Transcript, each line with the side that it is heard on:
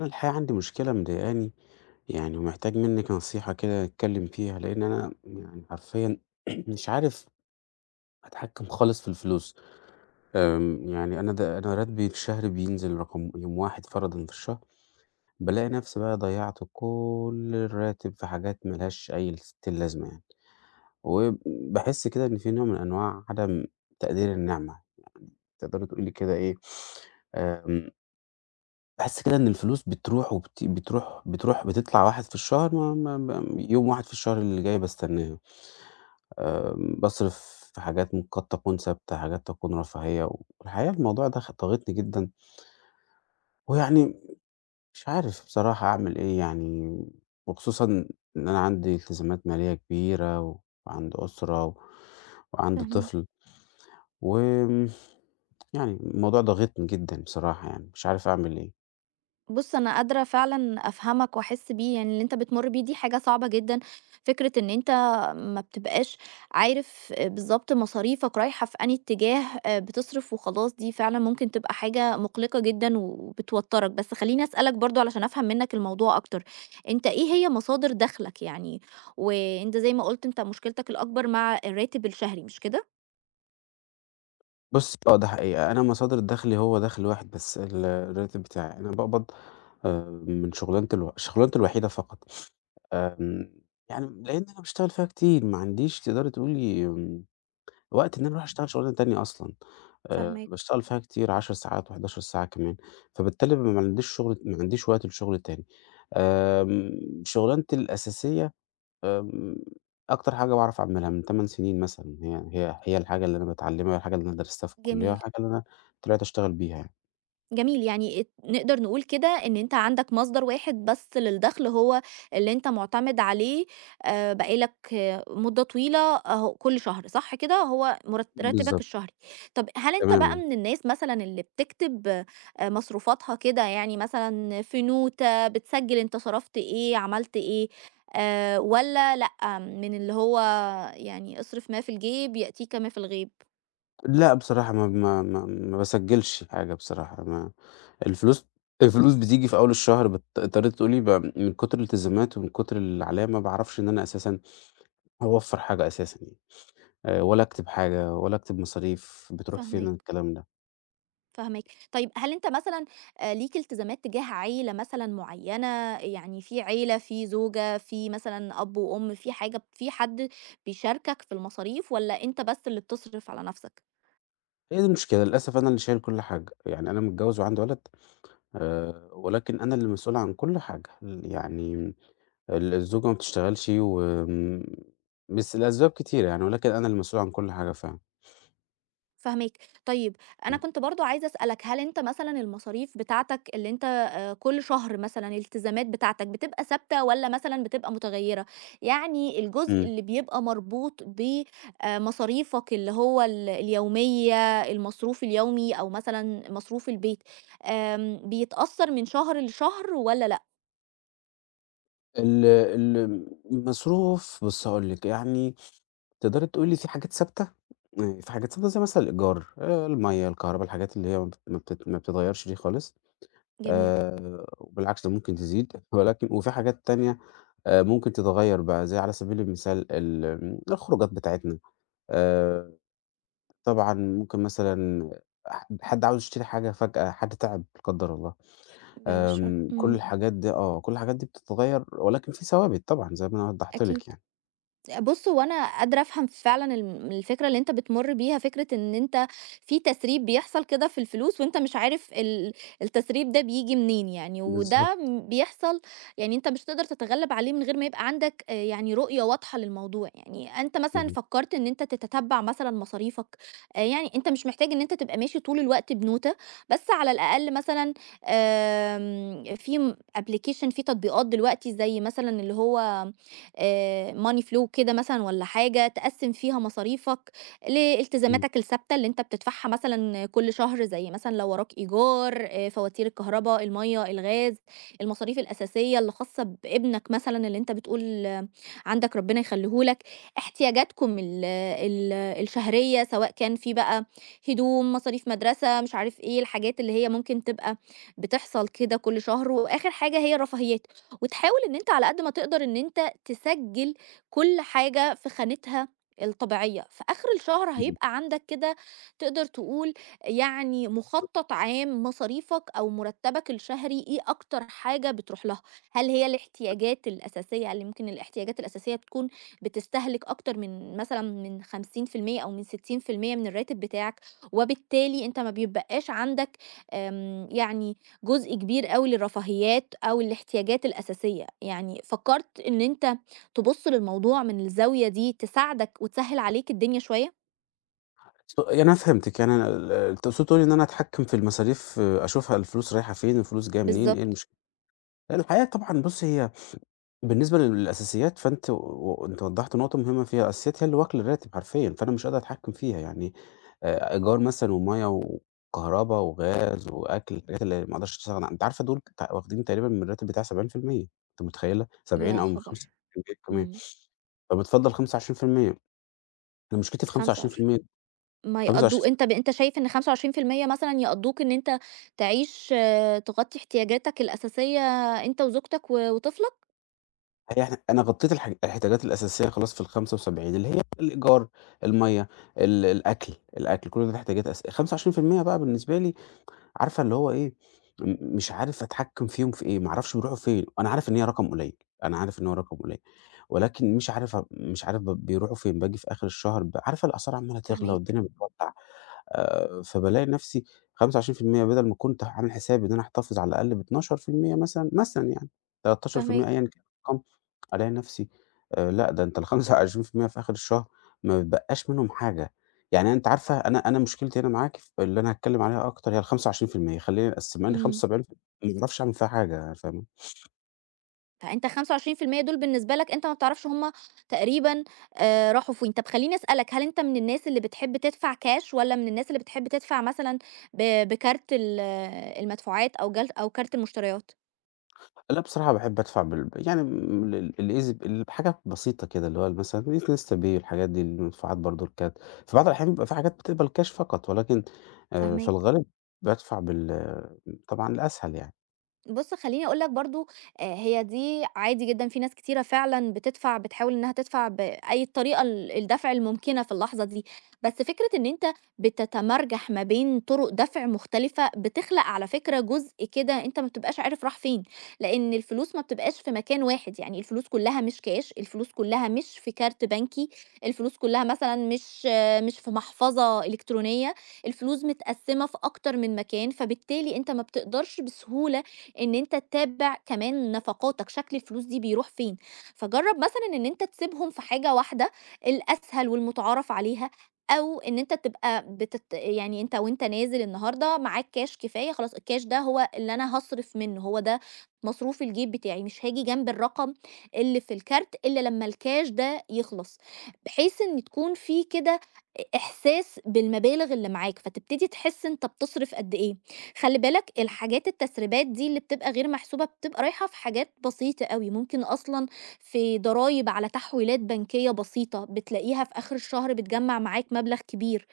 left: أنا الحقيقة عندي مشكلة مضايقاني، يعني ومحتاج منِّك نصيحة كده نتكلّم فيها، لإن أنا يعني حرفيًا مش عارف أتحكّم خالص في الفلوس. يعني أنا راتبي الشهري بينزل رقم يوم واحد فرضًا في الشهر، بالاقي نفسي بقى ضيّعت كل الراتب في حاجات ما لهاش أي ستين لازمة يعني، وباحس كده إن في نوع من أنواع عدم تقدير النعمة، تقدري تقولي كده إيه. آمم باحس كده إن الفلوس بتروح وبت بتروح بتروح بتطلع واحد في الشهر، ما ما ب يوم واحد في الشهر اللي جاي باستناه. باصرف في حاجات قد تكون ثابتة، حاجات تكون رفاهية، والحقيقة الموضوع ده ضاغطني جدًا، ويعني مش عارف بصراحة أعمل إيه يعني، وخصوصًا إن أنا عندي التزامات مالية كبيرة، وعندي أسرة، وعندي
right: فاهماك.
left: طفل، وآمم يعني الموضوع ضاغطني جدًا بصراحة يعني، مش عارف أعمل إيه.
right: بُص، أنا قادرة فعلًا أفهمك وأحس بيه، يعني اللي أنت بتمُر بيه دي حاجة صعبة جدًا، فكرة إن أنت ما بتبقاش عارف بالضبط مصاريفك رايحة في أنهي اتجاه، بتصرف وخلاص، دي فعلًا ممكن تبقى حاجة مُقلِقة جدًا وبتوتّرك، بس خلّيني أسألك برضه علشان أفهم منّك الموضوع أكتر، أنت إيه هي مصادر دخلك يعني؟ وأنت زي ما قُلت أنت مشكلتك الأكبر مع الراتب الشهري، مش كده؟
left: بُصّي، آه، ده حقيقة. أنا مصدر دخلي هو دخل واحد بس، الراتب بتاعي. أنا باقبض من شغلانتي الوحيدة فقط. آمم، يعني لإن أنا باشتغل فيها كتير، ما عنديش تقدري تقولي، وقت إن أنا أروح أشتغل شغلانة تانية أصلًا.
right: فاهماك.
left: باشتغل فيها كتير 10 ساعات و11 ساعة كمان، فبالتالي ما عنديش شغل، ما عنديش وقت لشغل تاني. شغلانتي الأساسية، آمم، أكتر حاجة باعرف أعملها من 8 سنين مثلًا، هي الحاجة اللي أنا باتعلمها، الحاجة اللي أنا درستها في الكلية،
right: جميل.
left: والحاجة اللي أنا طلعت أشتغل بيها يعني.
right: جميل، يعني نقدر نقول كده ان انت عندك مصدر واحد بس للدخل، هو اللي انت معتمد عليه آه، بقالك آه، مدة طويلة اهو كل شهر، صح كده؟ هو راتبك
left: بالضبط.
right: الشهري. طب هل انت بقى
left: تمام.
right: من الناس مثلا اللي بتكتب آه، مصروفاتها كده، يعني مثلا في نوتة بتسجل انت صرفت ايه عملت ايه آه، ولا لأ، من اللي هو يعني اصرف ما في الجيب يأتيك ما في الغيب؟
left: لأ بصراحة ما باسجّلش حاجة بصراحة، ما الفلوس، الفلوس بتيجي في أول الشهر اضطريتِ تقولي ب، من كتر الالتزامات ومن كتر العليا ما باعرفش إن أنا أساسًا أوفّر حاجة أساسًا يعني. ولا أكتب حاجة، ولا أكتب مصاريف بتروح فين
right: فهمك.
left: الكلام ده.
right: فاهماكِ. طيب هل أنت مثلًا ليك التزامات تجاه عيلة مثلًا معيّنة، يعني في عيلة، في زوجة، في مثلًا أب وأم، في حاجة، في حد بيشاركك في المصاريف والّا أنت بس اللي بتصرف على نَفْسك؟
left: هي دي المشكلة، للأسف أنا اللي شايل كل حاجة، يعني أنا متجوّز وعندي ولد، ولكن أنا اللي مسؤول عن كل حاجة، ال يعني ال الزوجة ما بتشتغلش، وآمم، بس لأسباب كتيرة يعني، ولكن أنا اللي مسؤول عن كل حاجة فعلًا.
right: فاهماك. طيب، أنا
left: إمم.
right: كنت برضه عايزة أسألك، هل أنت مثلًا المصاريف بتاعتك اللي أنت كل شهر، مثلًا الالتزامات بتاعتك بتبقى ثابتة والّا مثلًا بتبقى متغيّرة؟ يعني الجزء
left: إمم.
right: اللي بيبقى مربوط ب مصاريفك اللي هو اليومية، المصروف اليومي أو مثلًا مصروف البيت، بيتأثّر من شهر لشهر والّا لأ؟
left: ال المصروف بُصّي هاقول لِك، يعني تقدري تقولي في حاجات ثابتة، في حاجات ثابتة زي مثلًا الإيجار، المَيّة، الكهربا، الحاجات اللي هي ما بتتغيّرش دي خالص،
right: جميل.
left: وبالعكس ده ممكن تزيد، ولكن وفي حاجات تانية، ممكن تتغيّر بقى زي على سبيل المثال الخروجات بتاعتنا. آآ طبعًا ممكن مثلًا حد عاوز يشتري حاجة فجأة، حد تعب لا قدّر الله.
right: بعد الشر.
left: كل
right: إمم.
left: الحاجات دي آه، كل الحاجات دي بتتغيّر ولكن في ثوابت طبعًا زي ما أنا وضّحت
right: أكيد.
left: لِك يعني.
right: بُص، هو أنا قادرة أفهم فعلًا الفكرة اللي أنت بتمُر بيها، فكرة إن أنت في تسريب بيحصل كده في الفلوس، وأنت مش عارف التسريب ده بييجي منين يعني، وده
left: بالضبط.
right: بيحصل، يعني أنت مش هتقدر تتغلب عليه من غير ما يبقى عندك يعني رؤية واضحة للموضوع. يعني أنت مثلًا
left: اهم.
right: فكرت إن أنت تتتبع مثلًا مصاريفك، يعني أنت مش محتاج إن أنت تبقى ماشي طول الوقت بنوتة، بس على الأقل مثلًا في application، في تطبيقات دلوقتي زي مثلًا اللي هو money flow كده مثلًا والّا حاجة، تقسّم فيها مصاريفك
left: إمم.
right: لالتزاماتك الثابتة اللي أنت بتدفعها مثلًا كل شهر، زي مثلًا لو وراك إيجار، فواتير الكهربا، المَيّة، الغاز، المصاريف الأساسية اللي خاصة بابنك مثلًا اللي أنت بتقول آه، عندك ربنا يخلّيه لك، احتياجاتكم ال الشهرية، سواء كان في بقى هدوم، مصاريف مدرسة، مش عارف إيه، الحاجات اللي هي ممكن تبقى بتحصل كده كل شهر، وآخر حاجة هي الرفاهيات، وتحاول إن أنت على قد ما تقدر إن أنت هي تسجل كل حاجة في خانتها الطبيعية. في آخر الشهر
left: إمم.
right: هيبقى عندك كده تقدر تقول يعني مخطط عام مصاريفك أو مرتبك الشهري إيه أكتر حاجة بتروح لها، هل هي الاحتياجات الأساسية؟ اللي ممكن الاحتياجات الأساسية بتكون بتستهلك أكتر من مثلا من 50% أو من 60% من الراتب بتاعك، وبالتالي أنت ما بيبقاش عندك يعني جزء كبير قوي للرفاهيات أو الاحتياجات الأساسية. يعني فكرت إن أنت تبُص للموضوع من الزاوية دي تساعدك وتسهِّل عليك الدنيا شوية؟
left: يعني أنا فهمتِك، يعني أنا تقصدي تقولي إن أنا أتحكّم في المصاريف آه، أشوفها الفلوس رايحة فين، الفلوس جاية منين، إيه
right: بالضبط.
left: المشكلة. الحقيقة طبعًا بُصّي، هي بالنسبة للأساسيات فأنتِ و أنتِ وضّحتِ نقطة مهمة فيها، الأساسيات هي اللي واكلة الراتب حرفيًا، فأنا مش قادر أتحكّم فيها، يعني إيجار مثلًا ومَيّة وكهربا وغاز وأكل، الحاجات اللي ما أقدرش أستغنى عنها، أنتِ عارفة دول واخدين تقريبًا من الراتب بتاعي 70%. أنتِ متخيّلة؟ 70
right: يا
left: أو من
right: خبر!
left: 25% كمان،
right: إمم.
left: فبتفضّل 25%. أنا مشكلتي في
right: 25
left: 25%،
right: ما يقضّوا؟
left: 25.
right: أنت أنت شايف إن 25% مثلًا يقضّوك إن أنت تعيش آه، تغطّي احتياجاتك الأساسية أنت وزوجتك و وطفلك؟
left: هي إحنا أنا غطّيت الاحتياجات الأساسية خلاص في ال75، اللي هي الإيجار، المَيّة، الأكل، الأكل كل ده احتياجات 25% بقى بالنسبة لي، عارفة اللي هو إيه، مش عارف أتحكّم فيهم في إيه، ما أعرفش بيروحوا فين، أنا عارف إن هي رقم قليّل، أنا عارف إن هو رقم قليّل، ولكن مش عارف بيروحوا فين، باجي في آخر الشهر ب، عارفة الأسعار عمّالة تغلى
right: فاهماك،
left: والدنيا بتولّع. فبالاقي نفسي 25% بدل ما كنت عامل حسابي إن أنا أحتفظ على الأقل ب12% مثلًا، مثلًا يعني 13%
right: فاهماك،
left: أيًا كان الرقم، ألاقي نفسي، لأ ده أنت ال25% في المية في آخر الشهر ما بيتبقاش منهم حاجة. يعني أنتِ عارفة، أنا مشكلتي هنا معاكِ ف اللي أنا هاتكلم عليها أكتر هي ال25%، خلّينا قسمها لي
right: إمم.
left: 75%، ما باعرفش أعمل فيها حاجة، فاهمة.
right: فأنت 25% دول بالنسبة لك أنت ما بتعرفش هم تقريبًا راحوا فين. طب خلّيني أسألك، هل أنت من الناس اللي بتحب تدفع كاش والّا من الناس اللي بتحب تدفع مثلًا بكارت المدفوعات، أو جل أو كارت المشتريات؟
left: لأ بصراحة باحب أدفع بال، يعني ال ال الEasy، الحاجات بسيطة كده، اللي هو مثلًا الinsta pay الحاجات دي، المدفوعات برضه الكارت. في بعض الأحيان بيبقى في حاجات بتقبل كاش فقط، ولكن في
right: فاهماك.
left: الغالب بادفع بال، طبعًا الأسهل يعني.
right: بُص، خلّيني أقول لك برضه، هي دي عادي جدًا، في ناس كتيرة فعلًا بتدفع، بتحاول إنها تدفع بأي الطريقة الدفع الممكنة في اللحظة دي، بس فكرة إن أنت بتتمرجح ما بين طرق دفع مختلفة، بتخلق على فكرة جزء كده أنت ما بتبقاش عارف راح فين، لإن الفلوس ما بتبقاش في مكان واحد، يعني الفلوس كلها مش كاش، الفلوس كلها مش في كارت بنكي، الفلوس كلها مثلًا مش آه، مش في محفظة إلكترونية، الفلوس متقسمة في أكتر من مكان، فبالتالي أنت ما بتقدرش بسهولة إن أنت تتابع كمان نفقاتك، شكل الفلوس دي بيروح فين. فجرّب مثلًا إن أنت تسيبهم في حاجة واحدة، الأسهل والمُتعارف عليها، أو إن أنت تبقى يعني أنت وأنت نازل النهارده معاك كاش كفاية، خلاص الكاش ده هو اللي أنا هاصرف منه، هو ده مصروف الجيب بتاعي، مش هاجي جنب الرقم اللي في الكارت إلا لمّا الكاش ده يخلص، بحيث إن تكون في كده إحساس بالمبالغ اللي معاك، فتبتدي تحس أنت بتصرف قد إيه. خلّي بالك، الحاجات التسريبات دي اللي بتبقى غير محسوبة، بتبقى رايحة في حاجات بسيطة أوي، ممكن أصلًا في ضرايب على تحويلات بنكية بسيطة، بتلاقيها في آخر الشهر بتجمّع معاك مبلغ كبير.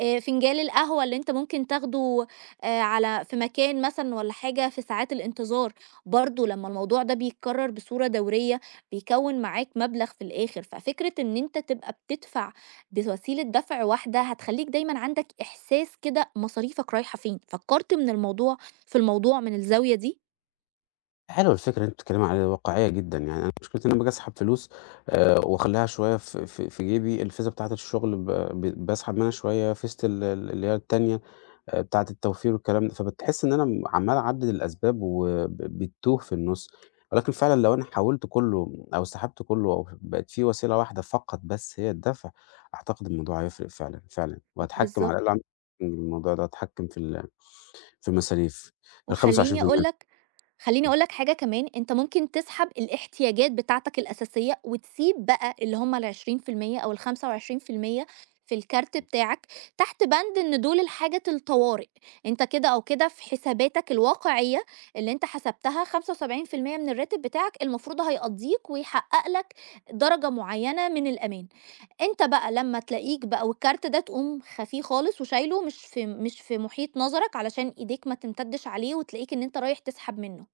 right: فنجان القهوة اللي أنت ممكن تاخده على في مكان مثلًا والّا حاجة، في ساعات الانتظار، برضه لمّا الموضوع ده بيتكرر بصورة دورية بيكوّن معاك مبلغ في الآخر، ففكرة إن أنت تبقى بتدفع بوسيلة دفع واحدة هتخلّيك دايمًا عندك إحساس كده مصاريفك رايحة فين. فكّرت من الموضوع في الموضوع من الزاوية دي؟
left: حلوة الفكرة اللي أنتِ بتتكلّمي عليها، واقعية جدًا، يعني أنا مشكلتي إن أنا باجي أسحب فلوس وأخلّيها شوية في جيبي، الفيزا بتاعة الشغل ب ب باسحب منها شوية، فيزة ال ال اللي هي التانية، بتاعة التوفير والكلام ده، فبتحس إن أنا عمّال أعدّد الأسباب بتتوه في النُص، ولكن فعلًا لو أنا حوّلت كلّه أو سحبت كلّه أو بقت في وسيلة واحدة فقط بس هي الدفع، أعتقد الموضوع هيفرق فعلًا، فعلًا، وهاتحكّم على الأقل
right: بالضبط.
left: أعمل الموضوع ده، أتحكّم في في المصاريف،
right: وخلّيني أقول
left: ال25%.
right: لك خلّيني أقول لك حاجة كمان، أنت ممكن تسحب الاحتياجات بتاعتك الأساسية وتسيب بقى اللي هم ال20% أو ال25% في المية في الكارت بتاعك تحت بند إن دول الحاجة الطوارئ، أنت كده أو كده في حساباتك الواقعية اللي أنت حسبتها 75% من الراتب بتاعك، المفروض هيقضّيك ويحقق لك درجة معيّنة من الأمان. أنت بقى لمّا تلاقيك بقى والكارت ده تقوم خافيه خالص وشايله، مش في محيط نظرك، علشان إيديك ما تمتدش عليه وتلاقيك إن أنت رايح تسحب منّه.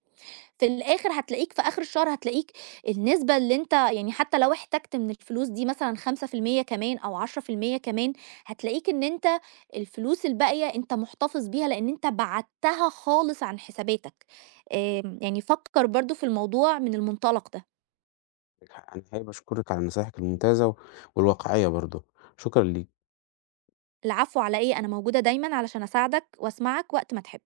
right: في الآخر هتلاقيك، في آخر الشهر النسبة اللي أنت يعني حتى لو احتجت من الفلوس دي مثلًا 5% كمان أو 10% كمان، هتلاقيك إن أنت الفلوس الباقية أنت محتفظ بيها لإن أنت بعدتها خالص عن حساباتك. آمم، يعني فكّر برضه في الموضوع من المنطلق ده.
left: عندك حق. أنا حابب أشكرِك على نصايحِك الممتازة والواقعية برضه، شكرًا ليكِ.
right: العفو، على إيه؟ أنا موجودة دايمًا علشان أساعدك وأسمعك وقت ما تحب.